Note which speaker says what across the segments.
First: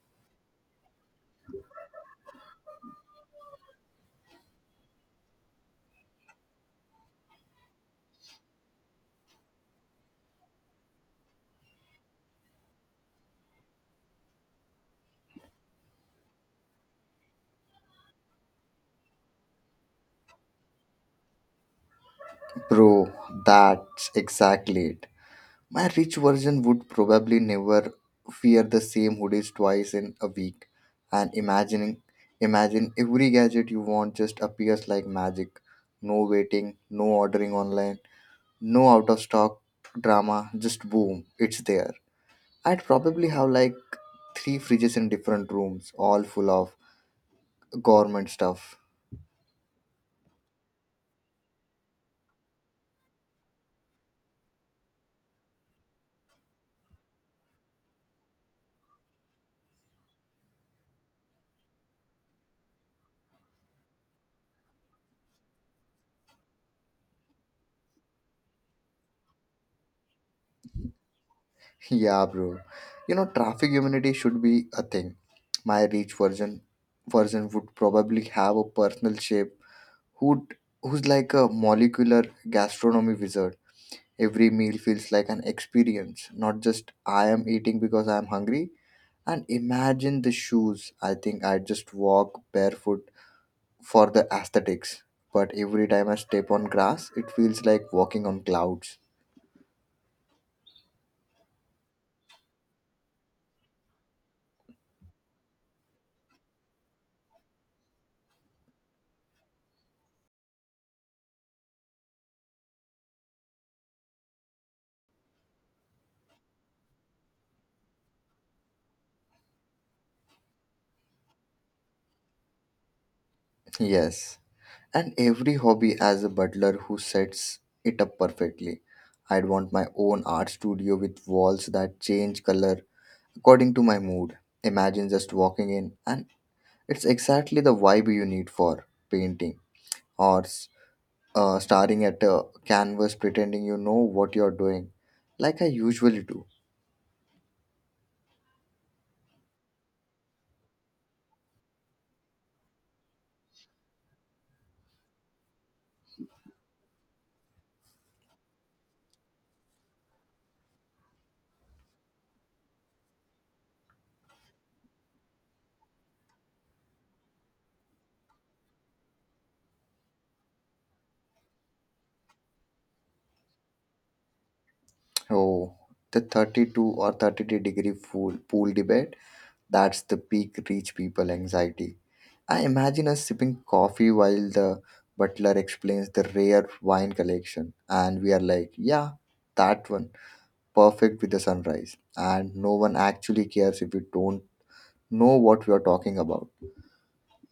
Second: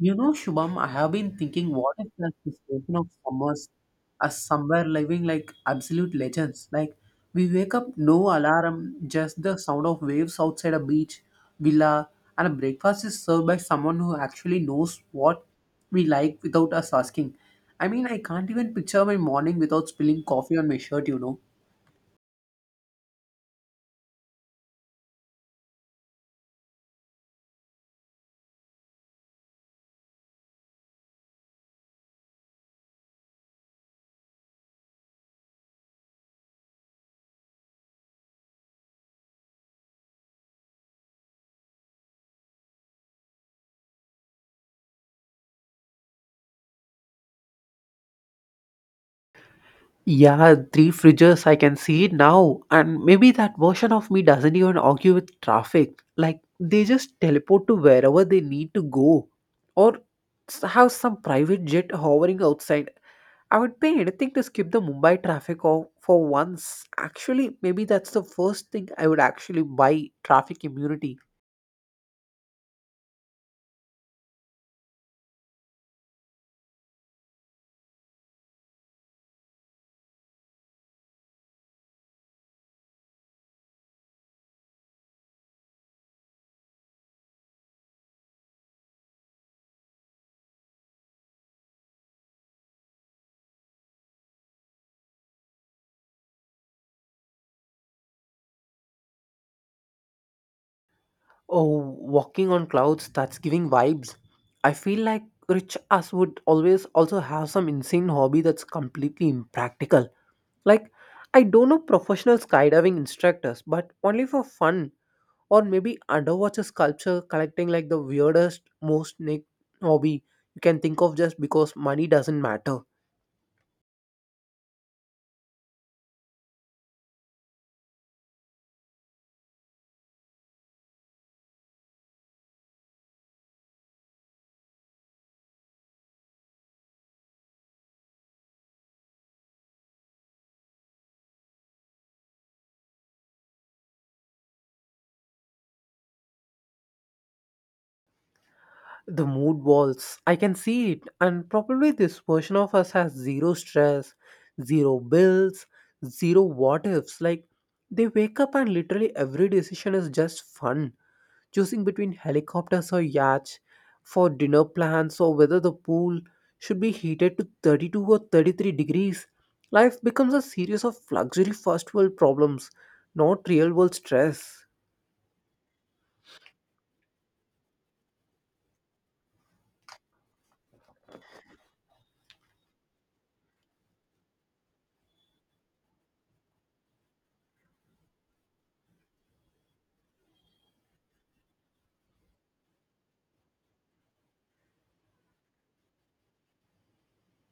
Speaker 1: You know, Shubham, I have been thinking, what if the station of summers are somewhere living like absolute legends? Like, we wake up, no alarm, just the sound of waves outside a beach, villa, and a breakfast is served by someone who actually knows what we like without us asking. I mean, I can't even picture my morning without spilling coffee on my shirt.
Speaker 2: Bro, that's exactly it. My rich version would probably never wear the same hoodies twice in a week. And imagine every gadget you want just appears like magic. No waiting, no ordering online, no out of stock drama, just boom, it's there. I'd probably have like three fridges in different rooms, all full of government stuff.
Speaker 1: Yeah, three fridges, I can see it now. And maybe that version of me doesn't even argue with traffic. Like, they just teleport to wherever they need to go. Or have some private jet hovering outside. I would pay anything to skip the Mumbai traffic or for once. Actually, maybe that's the first thing I would actually buy traffic immunity.
Speaker 2: Yeah, bro. You know, traffic immunity should be a thing. My rich version would probably have a personal chef who'd who's like a molecular gastronomy wizard. Every meal feels like an experience, not just I am eating because I am hungry. And imagine the shoes. I think I just walk barefoot for the aesthetics. But every time I step on grass, it feels like walking on clouds.
Speaker 1: Oh, walking on clouds, that's giving vibes. I feel like rich us would always also have some insane hobby that's completely impractical. Like, I don't know, professional skydiving instructors, but only for fun, or maybe underwater sculpture collecting, like the weirdest, most niche hobby you can think of just because money doesn't matter.
Speaker 2: Yes. And every hobby has a butler who sets it up perfectly. I'd want my own art studio with walls that change color according to my mood. Imagine just walking in, and it's exactly the vibe you need for painting or staring at a canvas pretending you know what you're doing, like I usually do.
Speaker 1: The mood walls, I can see it, and probably this version of us has zero stress, zero bills, zero what ifs. Like, they wake up and literally every decision is just fun, choosing between helicopters or yachts for dinner plans, or whether the pool should be heated to 32 or 33 degrees. Life becomes a series of luxury first world problems, not real world stress.
Speaker 2: Oh, the 32 or 33 degree pool debate. That's the peak rich people anxiety. I imagine us sipping coffee while the butler explains the rare wine collection, and we are like, yeah, that one, perfect with the sunrise. And no one actually cares if we don't know what we are talking about.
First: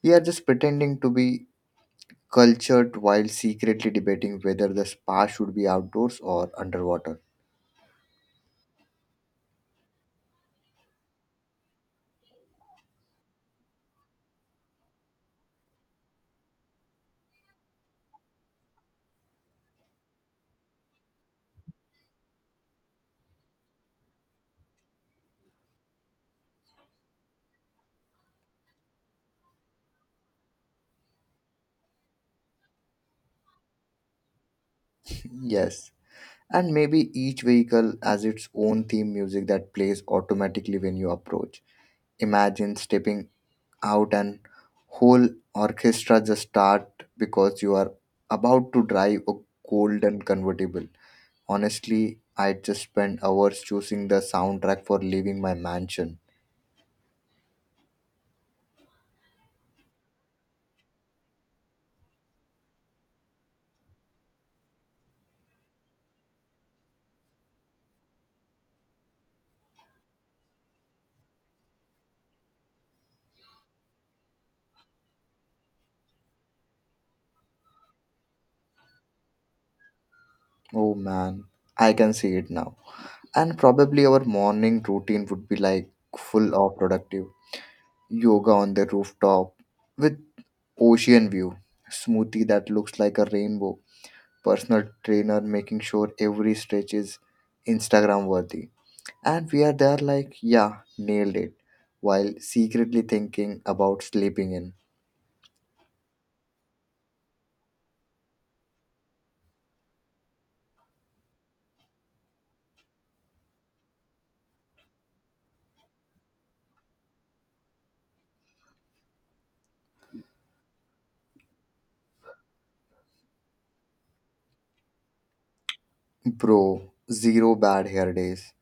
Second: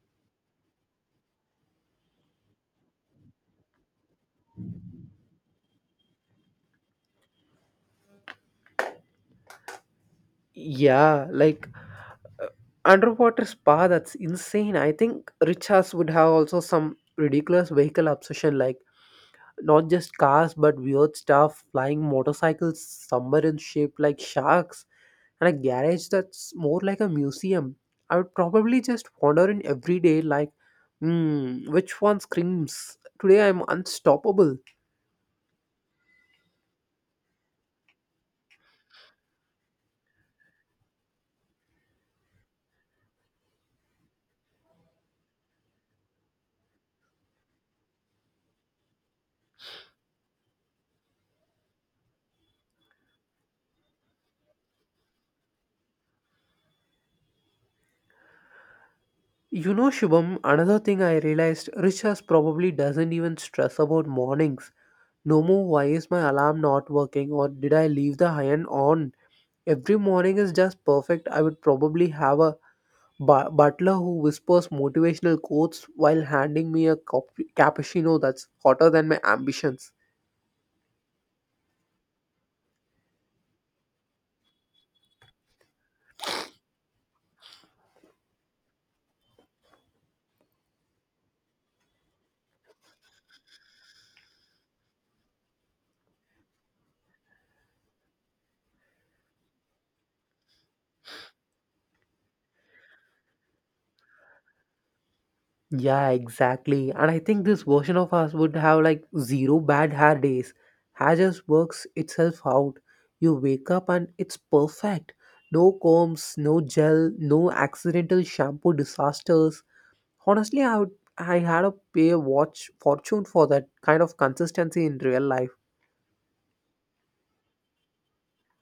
Speaker 2: We are just pretending to be cultured while secretly debating whether the spa should be outdoors or underwater.
Speaker 1: Yeah, like underwater spa, that's insane. I think Richards would have also some ridiculous vehicle obsession, like not just cars but weird stuff, flying motorcycles, submarines shaped like sharks, and a garage that's more like a museum. I would probably just wander in every day, like, hmm, which one screams, today I'm unstoppable?
Speaker 2: Yes. And maybe each vehicle has its own theme music that plays automatically when you approach. Imagine stepping out and whole orchestra just start because you are about to drive a golden convertible. Honestly, I just spend hours choosing the soundtrack for leaving my mansion.
Speaker 1: You know, Shubham, another thing I realized, Richas probably doesn't even stress about mornings. No more, why is my alarm not working, or did I leave the iron on? Every morning is just perfect. I would probably have a butler who whispers motivational quotes while handing me a cappuccino that's hotter than my ambitions.
Speaker 2: Oh man, I can see it now. And probably our morning routine would be like full of productive yoga on the rooftop with ocean view, smoothie that looks like a rainbow, personal trainer making sure every stretch is Instagram worthy. And we are there like, yeah, nailed it, while secretly thinking about sleeping in.
Speaker 1: Yeah, exactly. And I think this version of us would have like zero bad hair days. Hair just works itself out. You wake up and it's perfect. No combs, no gel, no accidental shampoo disasters. Honestly, I had to pay a watch fortune for that kind of consistency in real life.
Speaker 2: Bro, zero bad hair days.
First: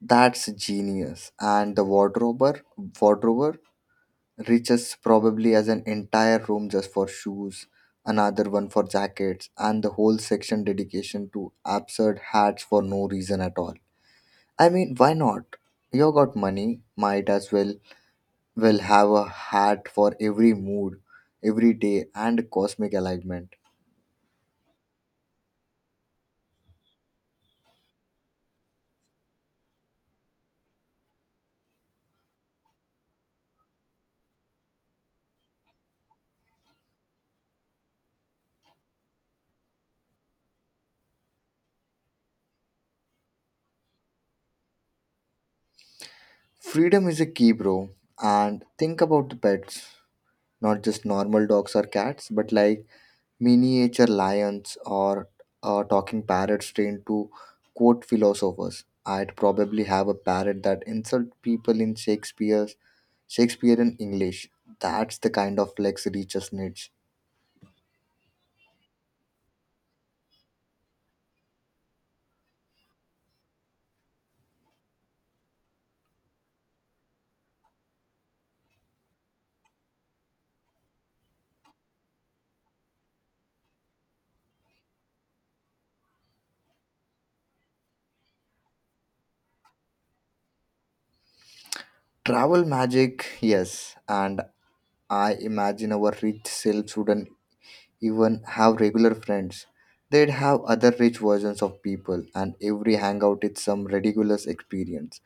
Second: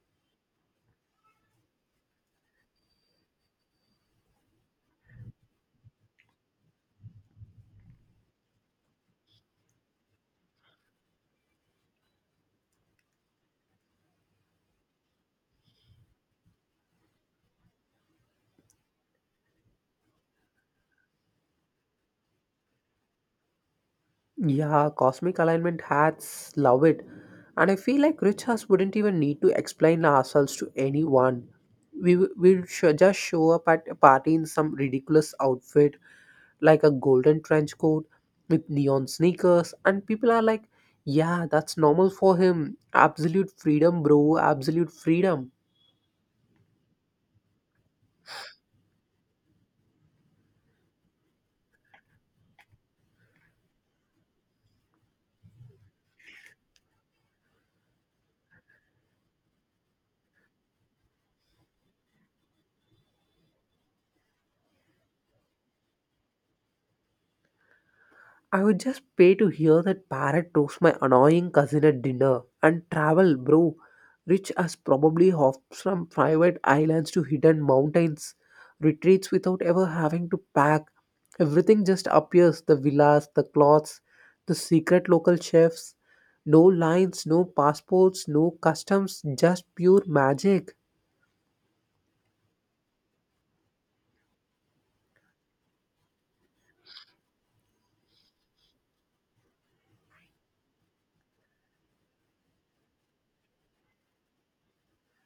Speaker 2: That's genius. And the wardrober reaches probably as an entire room just for shoes, another one for jackets, and the whole section dedication to absurd hats for no reason at all. I mean, why not? You got money, might as well will have a hat for every mood, every day, and cosmic alignment.
Speaker 1: Yeah, cosmic alignment hats, love it. And I feel like rich us wouldn't even need to explain ourselves to anyone. We will just show up at a party in some ridiculous outfit, like a golden trench coat with neon sneakers, and people are like, yeah, that's normal for him. Absolute freedom, bro, absolute freedom.
Speaker 2: Freedom is a key, bro. And think about the pets, not just normal dogs or cats, but like miniature lions or talking parrots trained to quote philosophers. I'd probably have a parrot that insult people in Shakespeare's Shakespearean English. That's the kind of flex reaches niche.
Speaker 1: I would just pay to hear that parrot roast my annoying cousin at dinner. And travel, bro. Rich as probably hops from private islands to hidden mountains, retreats without ever having to pack. Everything just appears, the villas, the cloths, the secret local chefs. No lines, no passports, no customs, just pure magic.
Speaker 2: Travel magic, yes, and I imagine our rich selves wouldn't even have regular friends. They'd have other rich versions of people, and every hangout is some ridiculous experience.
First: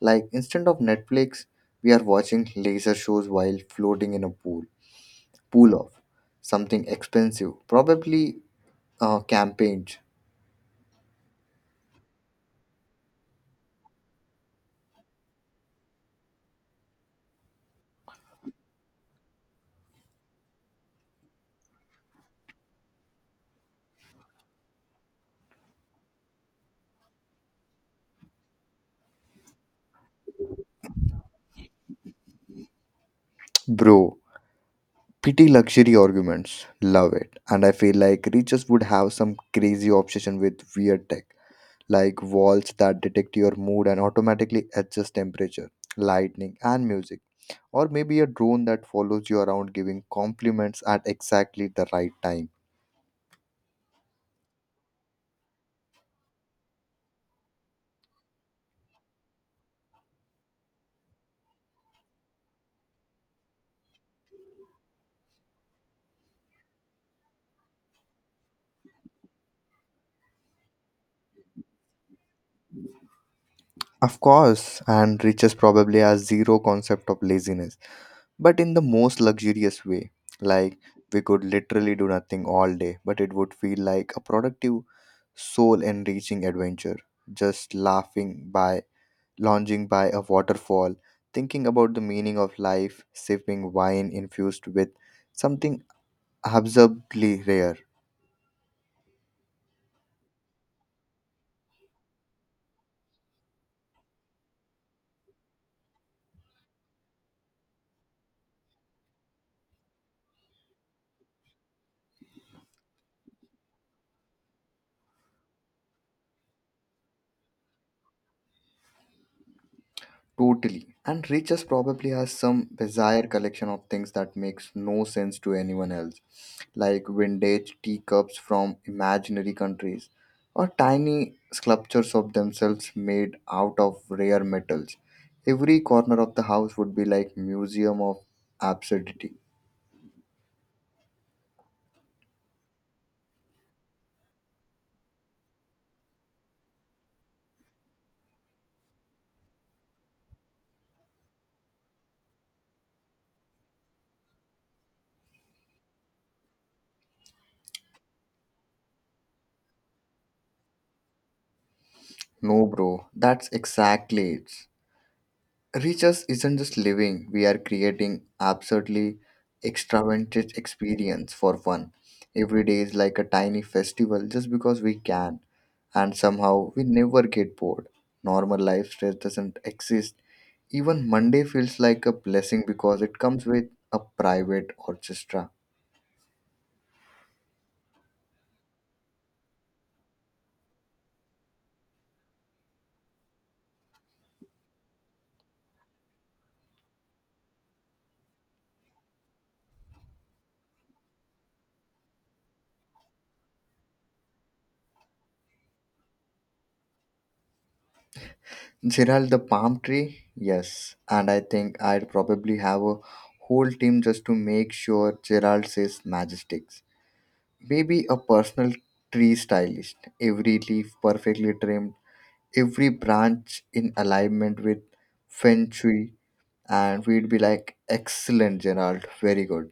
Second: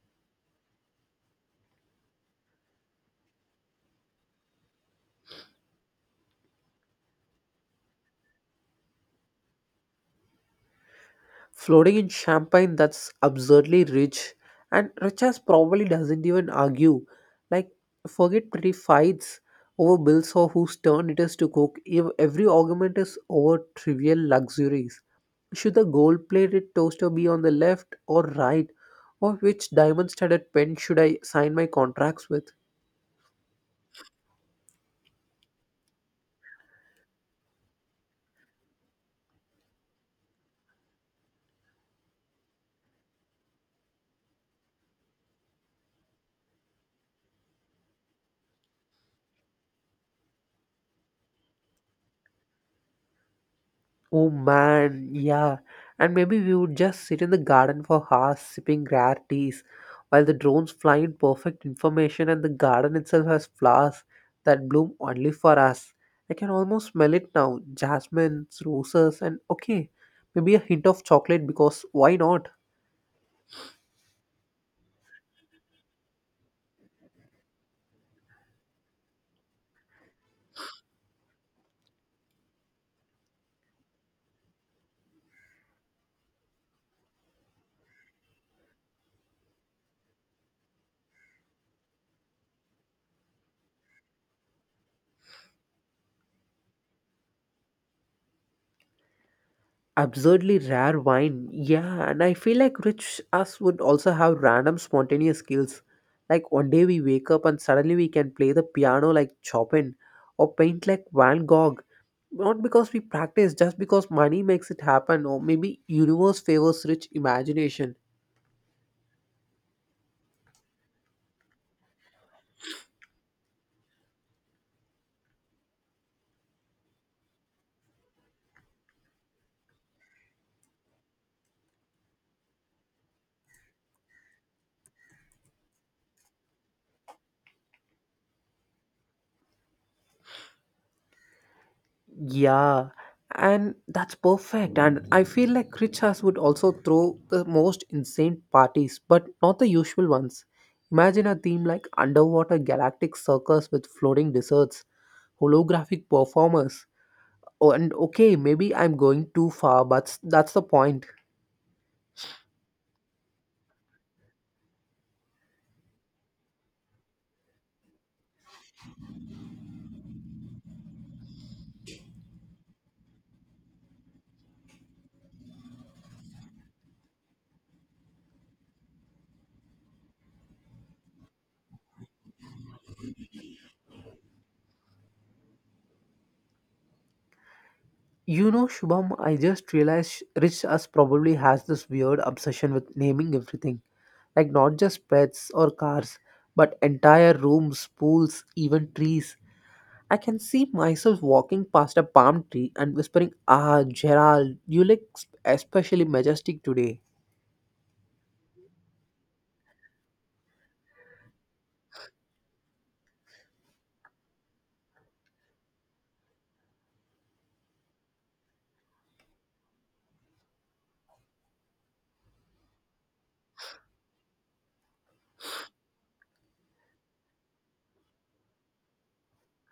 Speaker 2: Like instead of Netflix, we are watching laser shows while floating in a pool. Pool off. Something expensive. Probably campaigns.
Speaker 1: Floating in champagne, that's absurdly rich. And Richas probably doesn't even argue. Like, forget pretty fights over bills or whose turn it is to cook. Every argument is over trivial luxuries. Should the gold plated toaster be on the left or right? Or which diamond studded pen should I sign my contracts with?
Speaker 2: Bro, pity luxury arguments. Love it. And I feel like riches would have some crazy obsession with weird tech, like walls that detect your mood and automatically adjust temperature, lightning, and music. Or maybe a drone that follows you around giving compliments at exactly the right time.
Speaker 1: Oh man, yeah. And maybe we would just sit in the garden for hours sipping rare teas while the drones fly in perfect information and the garden itself has flowers that bloom only for us. I can almost smell it now, jasmines, roses, and okay, maybe a hint of chocolate because why not?
Speaker 2: Of course, and riches probably has zero concept of laziness, but in the most luxurious way. Like we could literally do nothing all day, but it would feel like a productive, soul enriching adventure. Just lounging by a waterfall, thinking about the meaning of life, sipping wine infused with something absurdly rare.
Speaker 1: Absurdly rare wine, yeah. And I feel like rich us would also have random spontaneous skills. Like one day we wake up and suddenly we can play the piano like Chopin or paint like Van Gogh. Not because we practice, just because money makes it happen, or maybe universe favors rich imagination.
Speaker 2: Totally. And Riches probably has some bizarre collection of things that makes no sense to anyone else, like vintage teacups from imaginary countries, or tiny sculptures of themselves made out of rare metals. Every corner of the house would be like museum of absurdity.
Speaker 1: Yeah, and that's perfect. And I feel like Richas would also throw the most insane parties, but not the usual ones. Imagine a theme like underwater galactic circus with floating desserts, holographic performers. Oh, and okay, maybe I'm going too far, but that's the point.
Speaker 2: No, bro, that's exactly it. Riches isn't just living, we are creating absurdly extravagant experience for fun. Every day is like a tiny festival just because we can, and somehow we never get bored. Normal life stress doesn't exist. Even Monday feels like a blessing because it comes with a private orchestra.
Speaker 1: You know, Shubham, I just realized, Rich Us probably has this weird obsession with naming everything. Like, not just pets or cars, but entire rooms, pools, even trees. I can see myself walking past a palm tree and whispering, "Ah, Gerald, you look especially majestic today."
Speaker 2: Gerald the palm tree? Yes. And I think I'd probably have a whole team just to make sure Gerald says majestic. Maybe a personal tree stylist, every leaf perfectly trimmed, every branch in alignment with feng shui, and we'd be like, excellent, Gerald, very good.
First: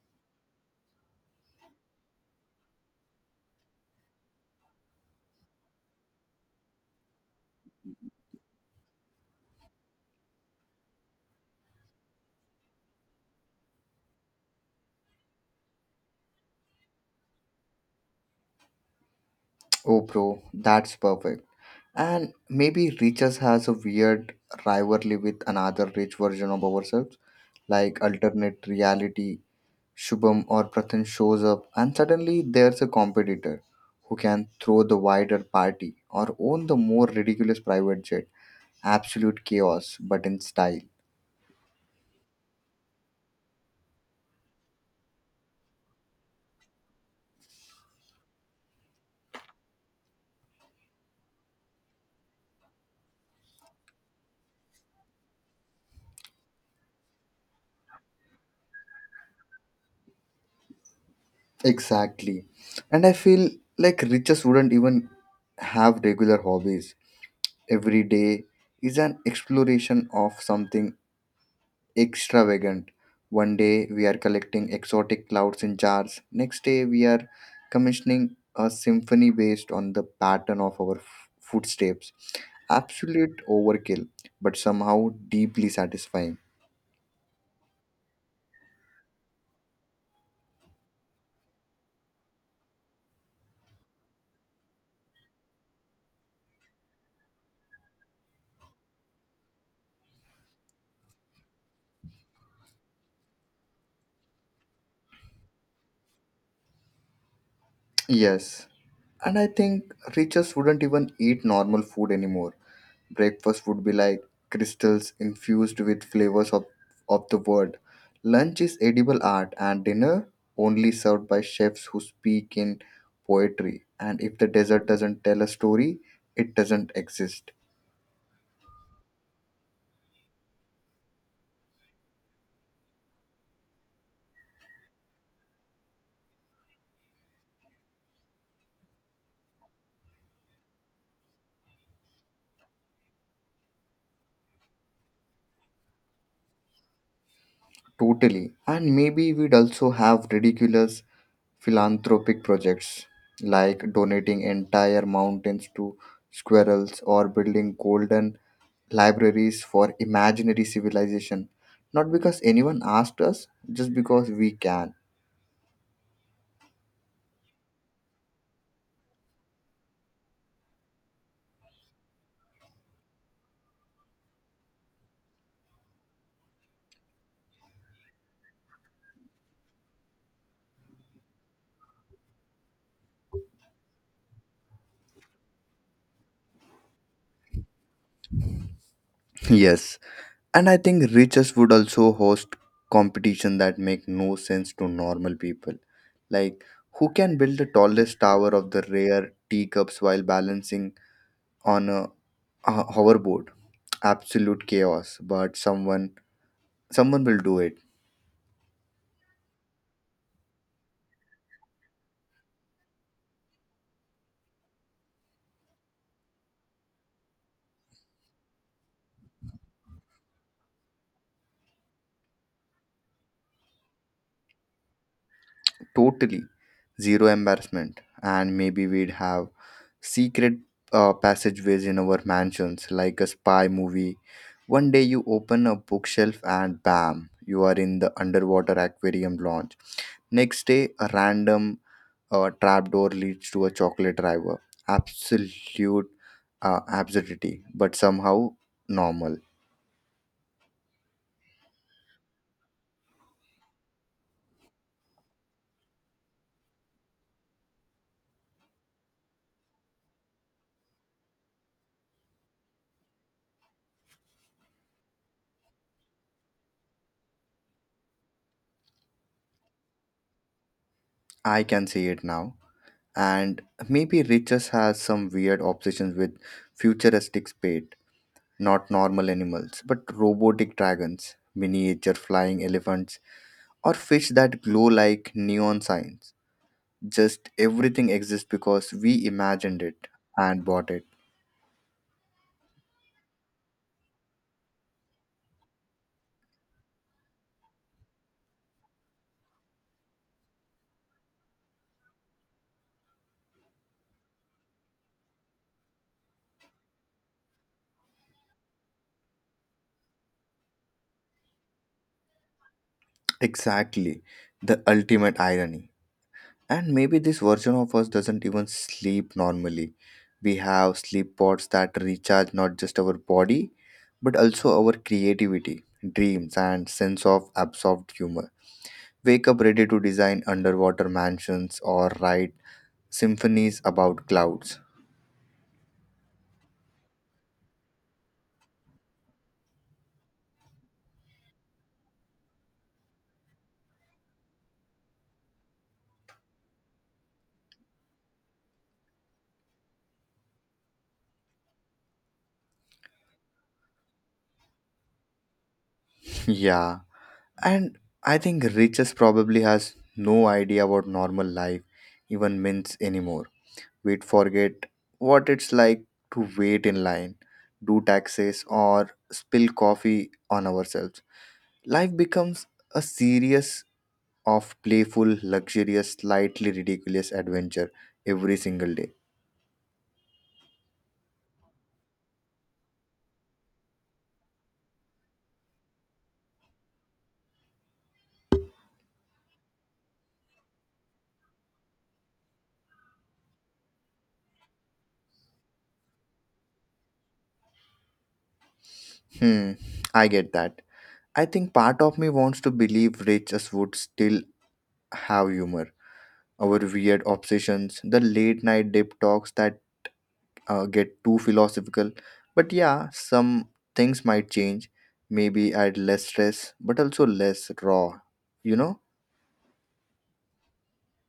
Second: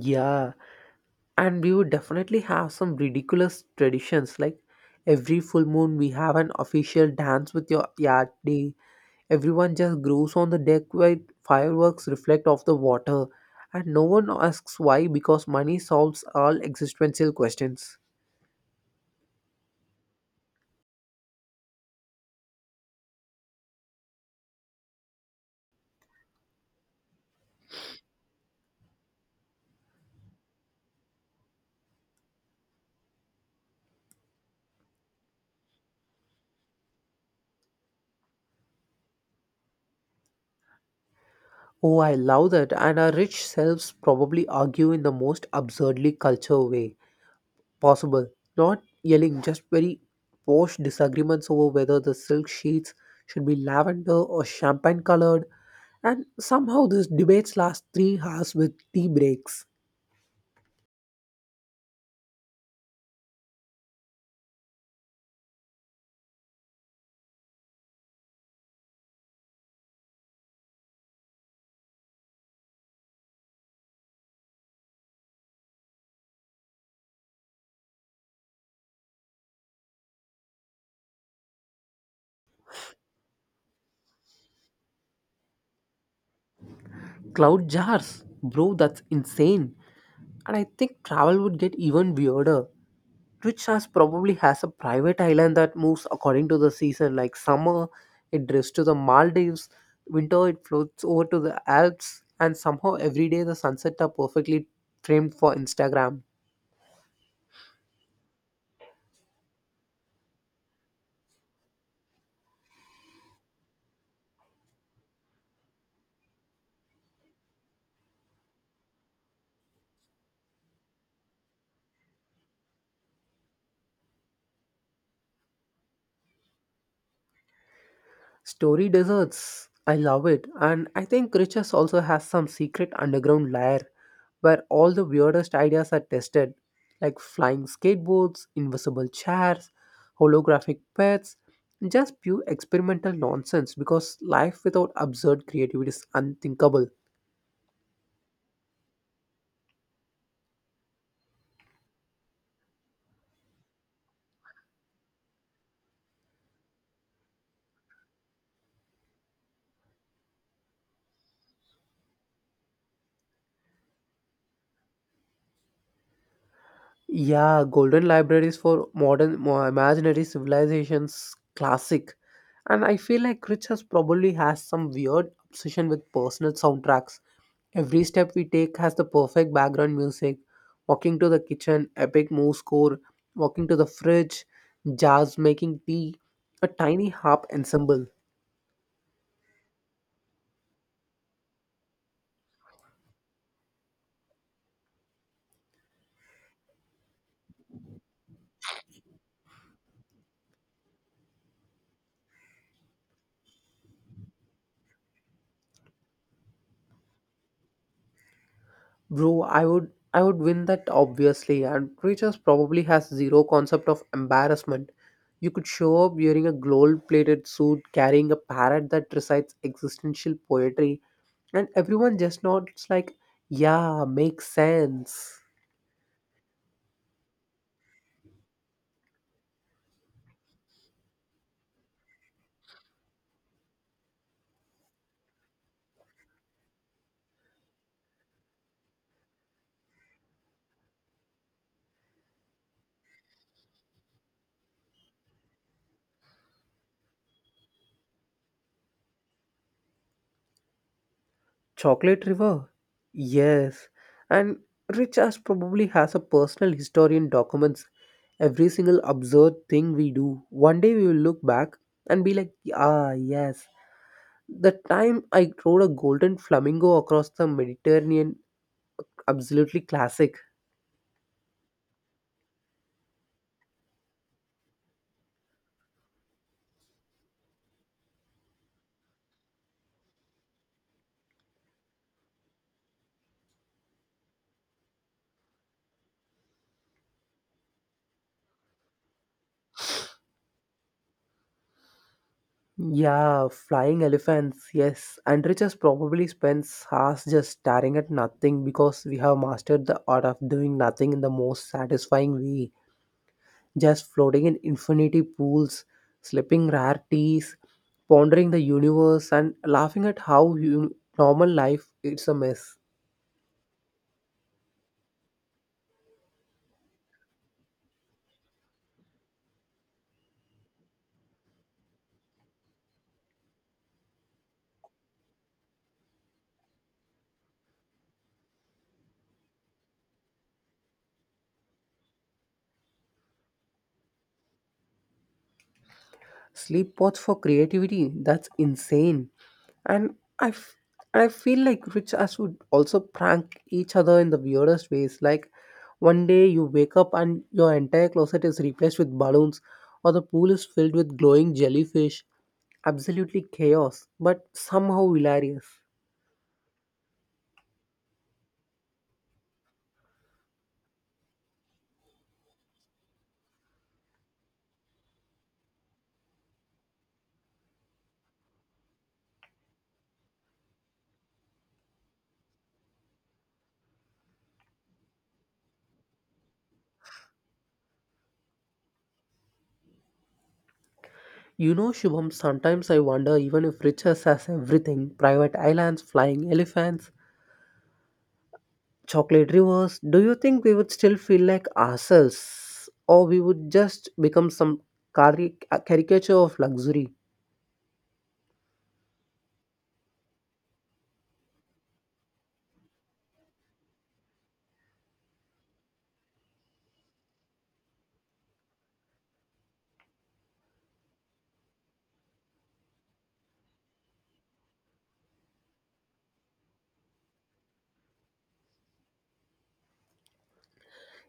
Speaker 1: Yeah, and we would definitely have some ridiculous traditions, like every full moon we have an official dance with your yard day. Everyone just grows on the deck while fireworks reflect off the water. And no one asks why, because money solves all existential questions.
Speaker 2: Oh, bro, that's perfect. And maybe Riches has a weird rivalry with another rich version of ourselves, like alternate reality Shubham or Prathan shows up, and suddenly there's a competitor who can throw the wider party or own the more ridiculous private jet. Absolute chaos, but in style.
Speaker 1: Oh, I love that. And our rich selves probably argue in the most absurdly culture way possible. Not yelling, just very posh disagreements over whether the silk sheets should be lavender or champagne colored. And somehow these debates last 3 hours with tea breaks.
Speaker 2: Exactly. And I feel like riches wouldn't even have regular hobbies. Every day is an exploration of something extravagant. One day we are collecting exotic clouds in jars, next day we are commissioning a symphony based on the pattern of our footsteps. Absolute overkill, but somehow deeply satisfying.
Speaker 1: Cloud jars, bro, that's insane. And I think travel would get even weirder. Twitch has probably has a private island that moves according to the season. Like summer, it drifts to the Maldives. Winter, it floats over to the Alps. And somehow every day the sunsets are perfectly framed for Instagram.
Speaker 2: Yes. And I think riches wouldn't even eat normal food anymore. Breakfast would be like crystals infused with of the world. Lunch is edible art, and dinner only served by chefs who speak in poetry. And if the desert doesn't tell a story, it doesn't exist.
Speaker 1: Story deserts, I love it. And I think Riches also has some secret underground lair where all the weirdest ideas are tested, like flying skateboards, invisible chairs, holographic pets, just pure experimental nonsense because life without absurd creativity is unthinkable.
Speaker 2: Totally. And maybe we'd also have ridiculous philanthropic projects like donating entire mountains to squirrels or building golden libraries for imaginary civilization, not because anyone asked us, just because we can.
Speaker 1: Yeah, Golden Libraries for Imaginary Civilizations, classic. And I feel like Rich has probably has some weird obsession with personal soundtracks. Every step we take has the perfect background music. Walking to the kitchen, epic move score. Walking to the fridge, jars making tea, a tiny harp ensemble.
Speaker 2: Yes, and I think riches would also host competition that make no sense to normal people. Like who can build the tallest tower of the rare teacups while balancing on a hoverboard? Absolute chaos, but someone will do it.
Speaker 1: Bro, I would win that obviously. And Richards probably has zero concept of embarrassment. You could show up wearing a gold-plated suit, carrying a parrot that recites existential poetry, and everyone just nods like, "Yeah, makes sense."
Speaker 2: Totally, zero embarrassment, and maybe we'd have secret passageways in our mansions like a spy movie. One day you open a bookshelf and bam, you are in the underwater aquarium launch. Next day a random trapdoor leads to a chocolate river. Absolute absurdity, but somehow normal.
Speaker 1: Chocolate River, yes. And Richards probably has a personal history and documents every single absurd thing we do. One day we will look back and be like, "Ah, yes, the time I rode a golden flamingo across the Mediterranean, absolutely classic."
Speaker 2: I can see it now. And maybe riches has some weird obsessions with futuristic spade, not normal animals, but robotic dragons, miniature flying elephants, or fish that glow like neon signs. Just everything exists because we imagined it and bought it.
Speaker 1: Yeah, flying elephants, yes. And Richard probably spends hours just staring at nothing because we have mastered the art of doing nothing in the most satisfying way. Just floating in infinity pools, slipping rare teas, pondering the universe, and laughing at how, you normal life, it's a mess.
Speaker 2: Exactly, the ultimate irony. And maybe this version of us doesn't even sleep normally. We have sleep pods that recharge not just our body, but also our creativity, dreams, and sense of absorbed humor. Wake up ready to design underwater mansions or write symphonies about clouds.
Speaker 1: Sleep pods for creativity, that's insane. And I, f- I feel like rich us would also prank each other in the weirdest ways. Like one day you wake up and your entire closet is replaced with balloons, or the pool is filled with glowing jellyfish. Absolutely chaos, but somehow hilarious.
Speaker 2: Yeah. And I think Riches probably has no idea what normal life even means anymore. We'd forget what it's like to wait in line, do taxes, or spill coffee on ourselves. Life becomes a series of playful, luxurious, slightly ridiculous adventure every single day.
Speaker 1: You know, Shubham, sometimes I wonder, even if Richards has everything, private islands, flying elephants, chocolate rivers, do you think we would still feel like ourselves, or we would just become some cari- caricature of luxury?
Speaker 2: Hmm, I get that. I think part of me wants to believe Riches would still have humor. Our weird obsessions, the late night deep talks that get too philosophical. But yeah, some things might change. Maybe add less stress, but also less raw, you know.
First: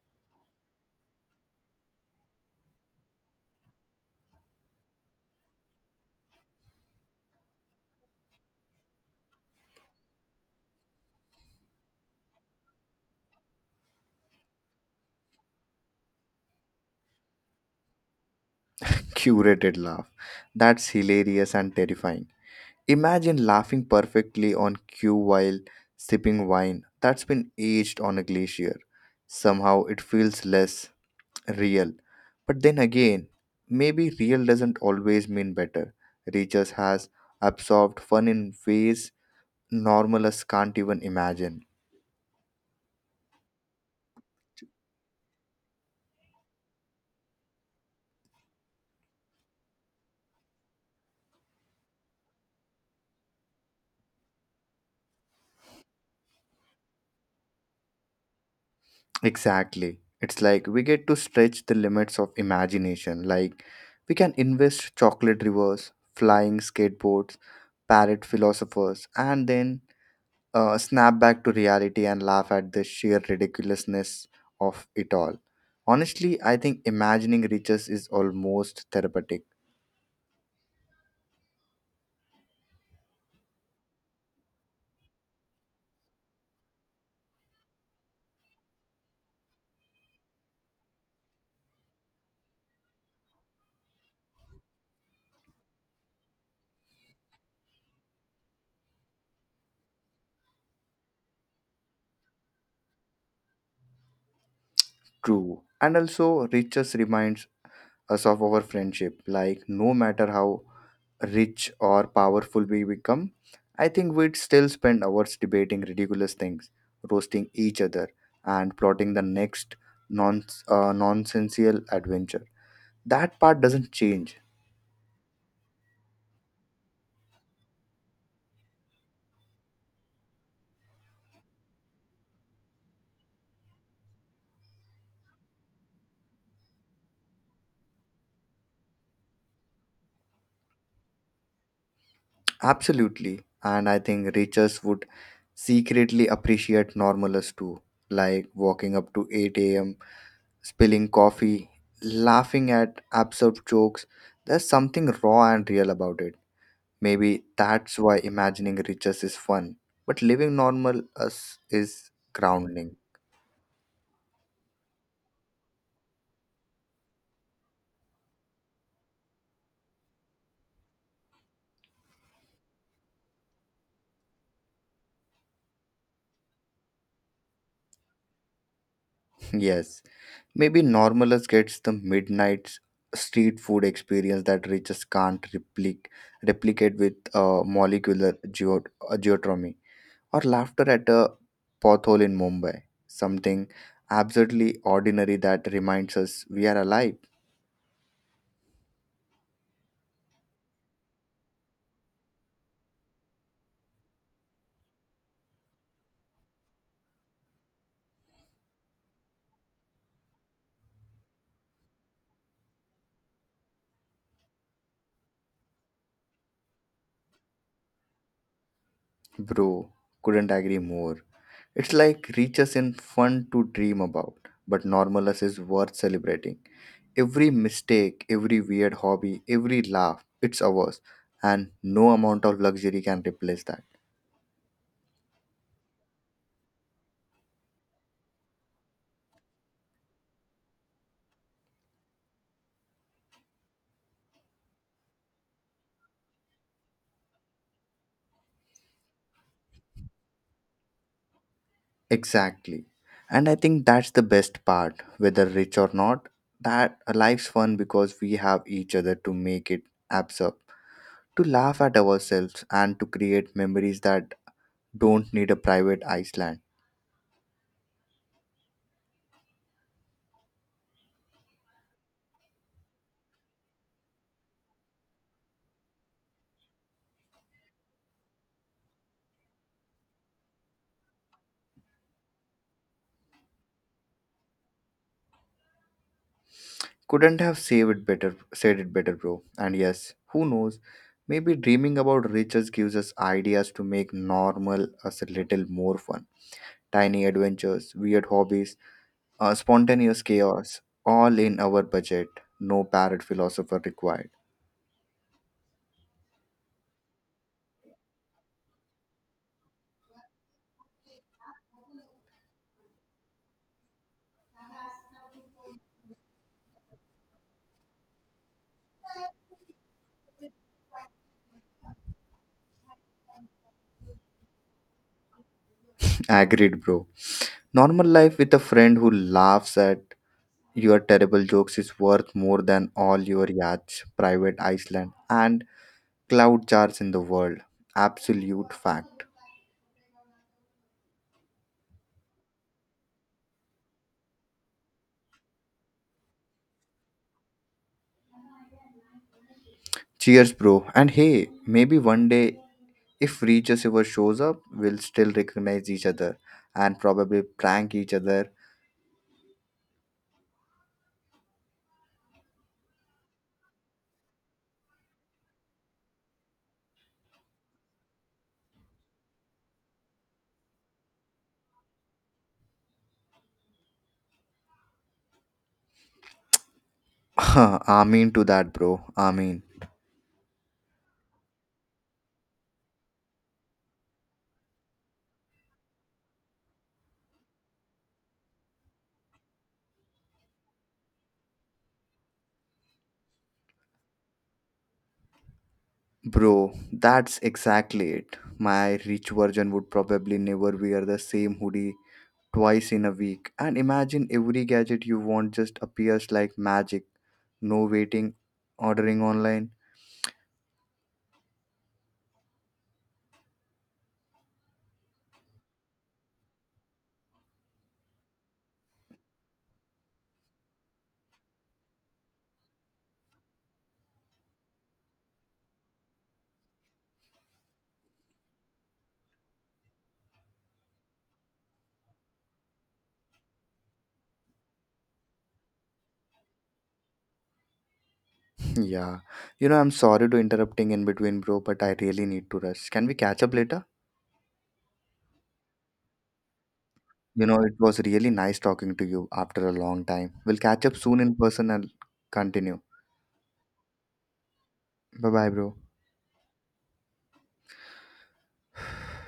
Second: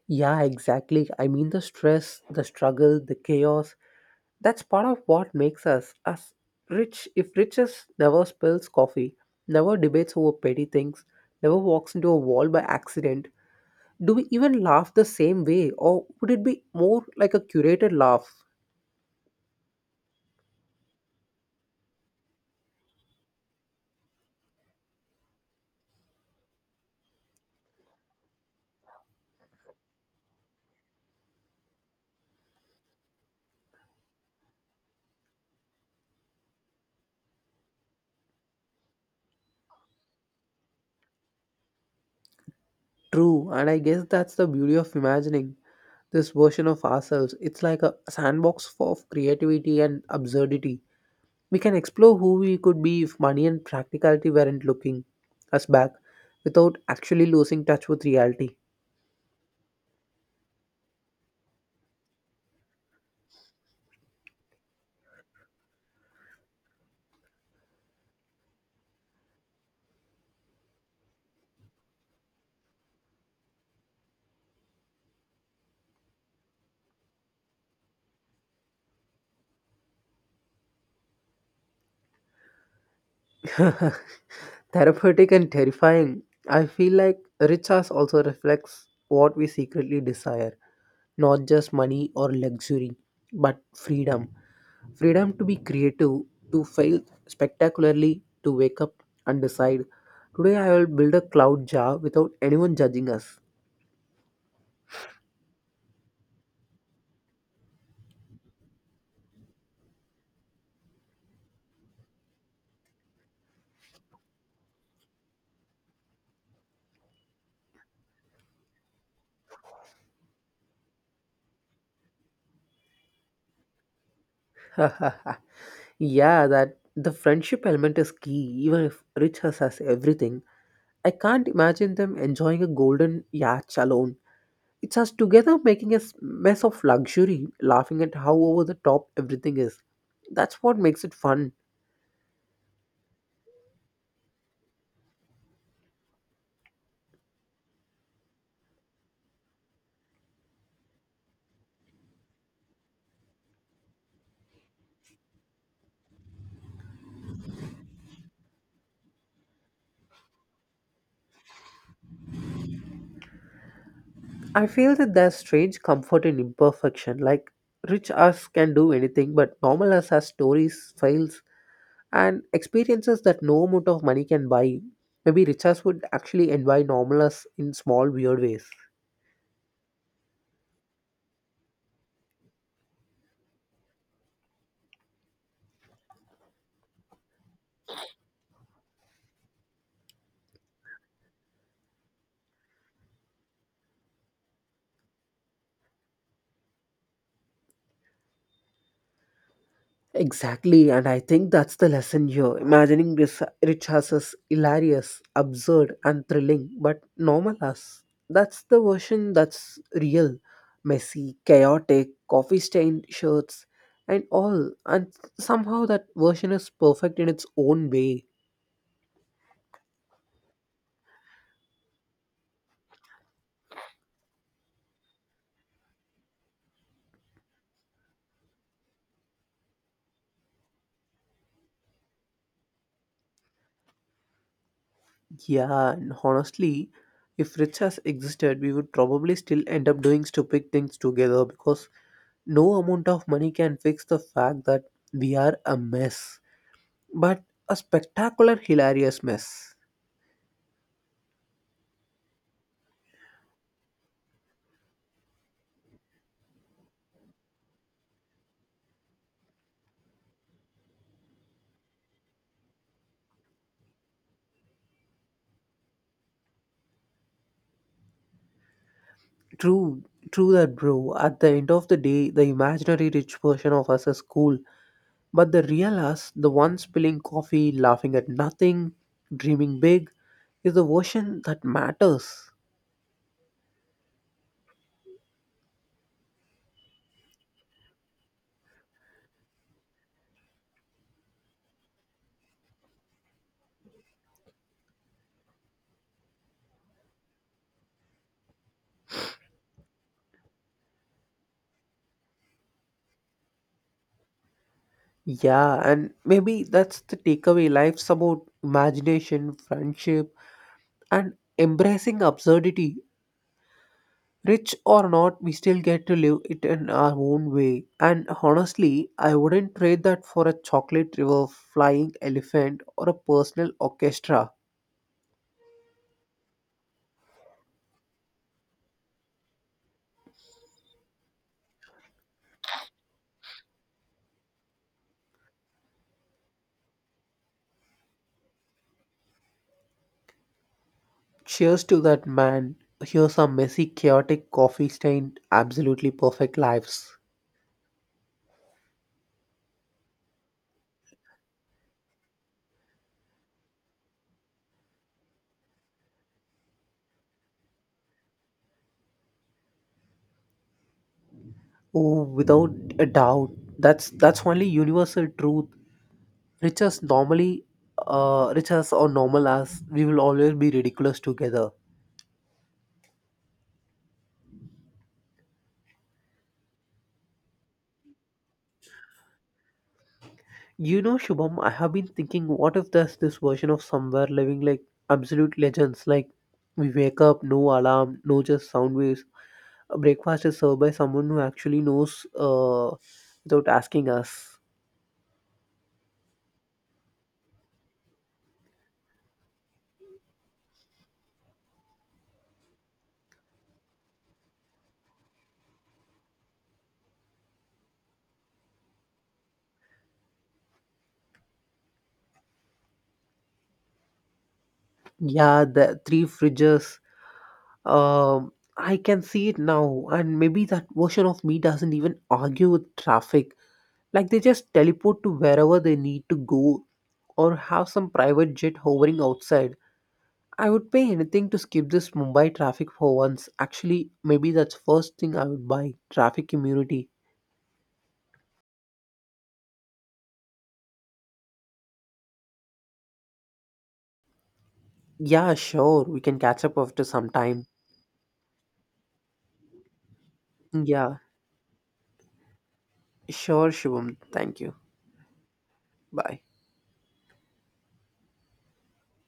Speaker 1: Yeah, exactly. I mean, the stress, the struggle, the chaos, that's part of what makes us us rich. If riches never spills coffee, never debates over petty things, never walks into a wall by accident, do we even laugh the same way, or would it be more like a curated laugh?
Speaker 2: Curated laugh. That's hilarious and terrifying. Imagine laughing perfectly on cue while sipping wine that's been aged on a glacier. Somehow it feels less real. But then again, maybe real doesn't always mean better. Reaches has absorbed fun in ways normalists can't even imagine.
Speaker 1: True, and I guess that's the beauty of imagining this version of ourselves. It's like a sandbox of creativity and absurdity. We can explore who we could be if money and practicality weren't looking us back without actually losing touch with reality.
Speaker 2: Exactly. It's like we get to stretch the limits of imagination. Like we can invest chocolate rivers, flying skateboards, parrot philosophers, and then snap back to reality and laugh at the sheer ridiculousness of it all. Honestly, I think imagining riches is almost therapeutic.
Speaker 1: Therapeutic and terrifying. I feel like rich ass also reflects what we secretly desire, not just money or luxury, but freedom. Freedom to be creative, to fail spectacularly, to wake up and decide, today I will build a cloud jar without anyone judging us.
Speaker 2: True. And also, riches reminds us of our friendship. Like, no matter how rich or powerful we become, I think we'd still spend hours debating ridiculous things, roasting each other, and plotting the next nonsensical adventure. That part doesn't change.
Speaker 1: Yeah, that the friendship element is key, even if Rich has everything. I can't imagine them enjoying a golden yacht alone. It's us together making a mess of luxury, laughing at how over the top everything is. That's what makes it fun.
Speaker 2: Absolutely. And I think riches would secretly appreciate normalers too, like walking up to 8 a.m., spilling coffee, laughing at absurd jokes. There's something raw and real about it. Maybe that's why imagining riches is fun, but living normal us is grounding.
Speaker 1: I feel that there's strange comfort in imperfection. Like rich us can do anything, but normal us has stories, files, and experiences that no amount of money can buy. Maybe rich us would actually envy normal us in small weird ways.
Speaker 2: Yes. Maybe Normalus gets the midnight street food experience that riches can't replicate with molecular geotomy or laughter at a pothole in Mumbai. Something absurdly ordinary that reminds us we are alive,
Speaker 1: Exactly, and I think that's the lesson here. Imagining this rich us as hilarious, absurd, and thrilling, but normal us, that's the version that's real. Messy, chaotic, coffee stained shirts, and all. And somehow that version is perfect in its own way.
Speaker 2: bro. Couldn't agree more. It's like reaches in fun to dream about, but Normalus is worth celebrating. Every mistake, every weird hobby, every laugh, it's ours, and no amount of luxury can replace that.
Speaker 1: Yeah, and honestly, if Rich has existed, we would probably still end up doing stupid things together because no amount of money can fix the fact that we are a mess, but a spectacular hilarious mess.
Speaker 2: Exactly. And I think that's the best part, whether rich or not, that a life's fun because we have each other to make it absurd, to laugh at ourselves, and to create memories that don't need a private Iceland.
Speaker 1: True, true that, bro. At the end of the day, the imaginary rich version of us is cool, but the real us, the one spilling coffee, laughing at nothing, dreaming big, is the version that matters.
Speaker 2: Couldn't have saved it better, said it better, bro. And yes, who knows? Maybe dreaming about riches gives us ideas to make normal us a little more fun. Tiny adventures, weird hobbies, spontaneous chaos, all in our budget. No parrot philosopher required.
Speaker 1: Yeah, and maybe that's the takeaway, life's about imagination, friendship, and embracing absurdity. Rich or not, we still get to live it in our own way. And honestly, I wouldn't trade that for a chocolate river, flying elephant, or a personal orchestra.
Speaker 2: Agreed, bro. Normal life with a friend who laughs at your terrible jokes is worth more than all your yachts, private island, and cloud jars in the world. Absolute fact.
Speaker 1: Cheers to that, man. Here's some messy, chaotic, coffee stained, absolutely perfect lives.
Speaker 2: Cheers, bro. And hey, maybe one day, if Reaches ever shows up, we'll still recognize each other and probably prank each other.
Speaker 1: Oh, without a doubt. That's only universal truth. Rich as normally, rich as or normal as, we will always be ridiculous together.
Speaker 2: I mean to that, bro. I mean,
Speaker 1: You know, Shubham, I have been thinking, what if there's this version of somewhere living like absolute legends? Like, we wake up, no alarm, no just sound waves. A breakfast is served by someone who actually knows, without asking us.
Speaker 2: bro, that's exactly it. My rich version would probably never wear the same hoodie twice in a week. And imagine every gadget you want just appears like magic. No waiting, ordering online.
Speaker 1: Yeah, the three fridges. I can see it now, and maybe that version of me doesn't even argue with traffic. Like, they just teleport to wherever they need to go, or have some private jet hovering outside. I would pay anything to skip this Mumbai traffic for once. Actually, maybe that's first thing I would buy. Traffic immunity.
Speaker 2: Yeah. You know, I'm sorry to interrupting in between, bro, but I really need to rush. Can we catch up later?
Speaker 1: Yeah, sure. We can catch up after some
Speaker 2: You know,
Speaker 1: time.
Speaker 2: it was really nice talking to you after a long time. We'll catch up
Speaker 1: Yeah,
Speaker 2: soon in person and continue.
Speaker 1: sure, Shivam. Thank you.
Speaker 2: Bye bye, bro.
Speaker 1: Bye.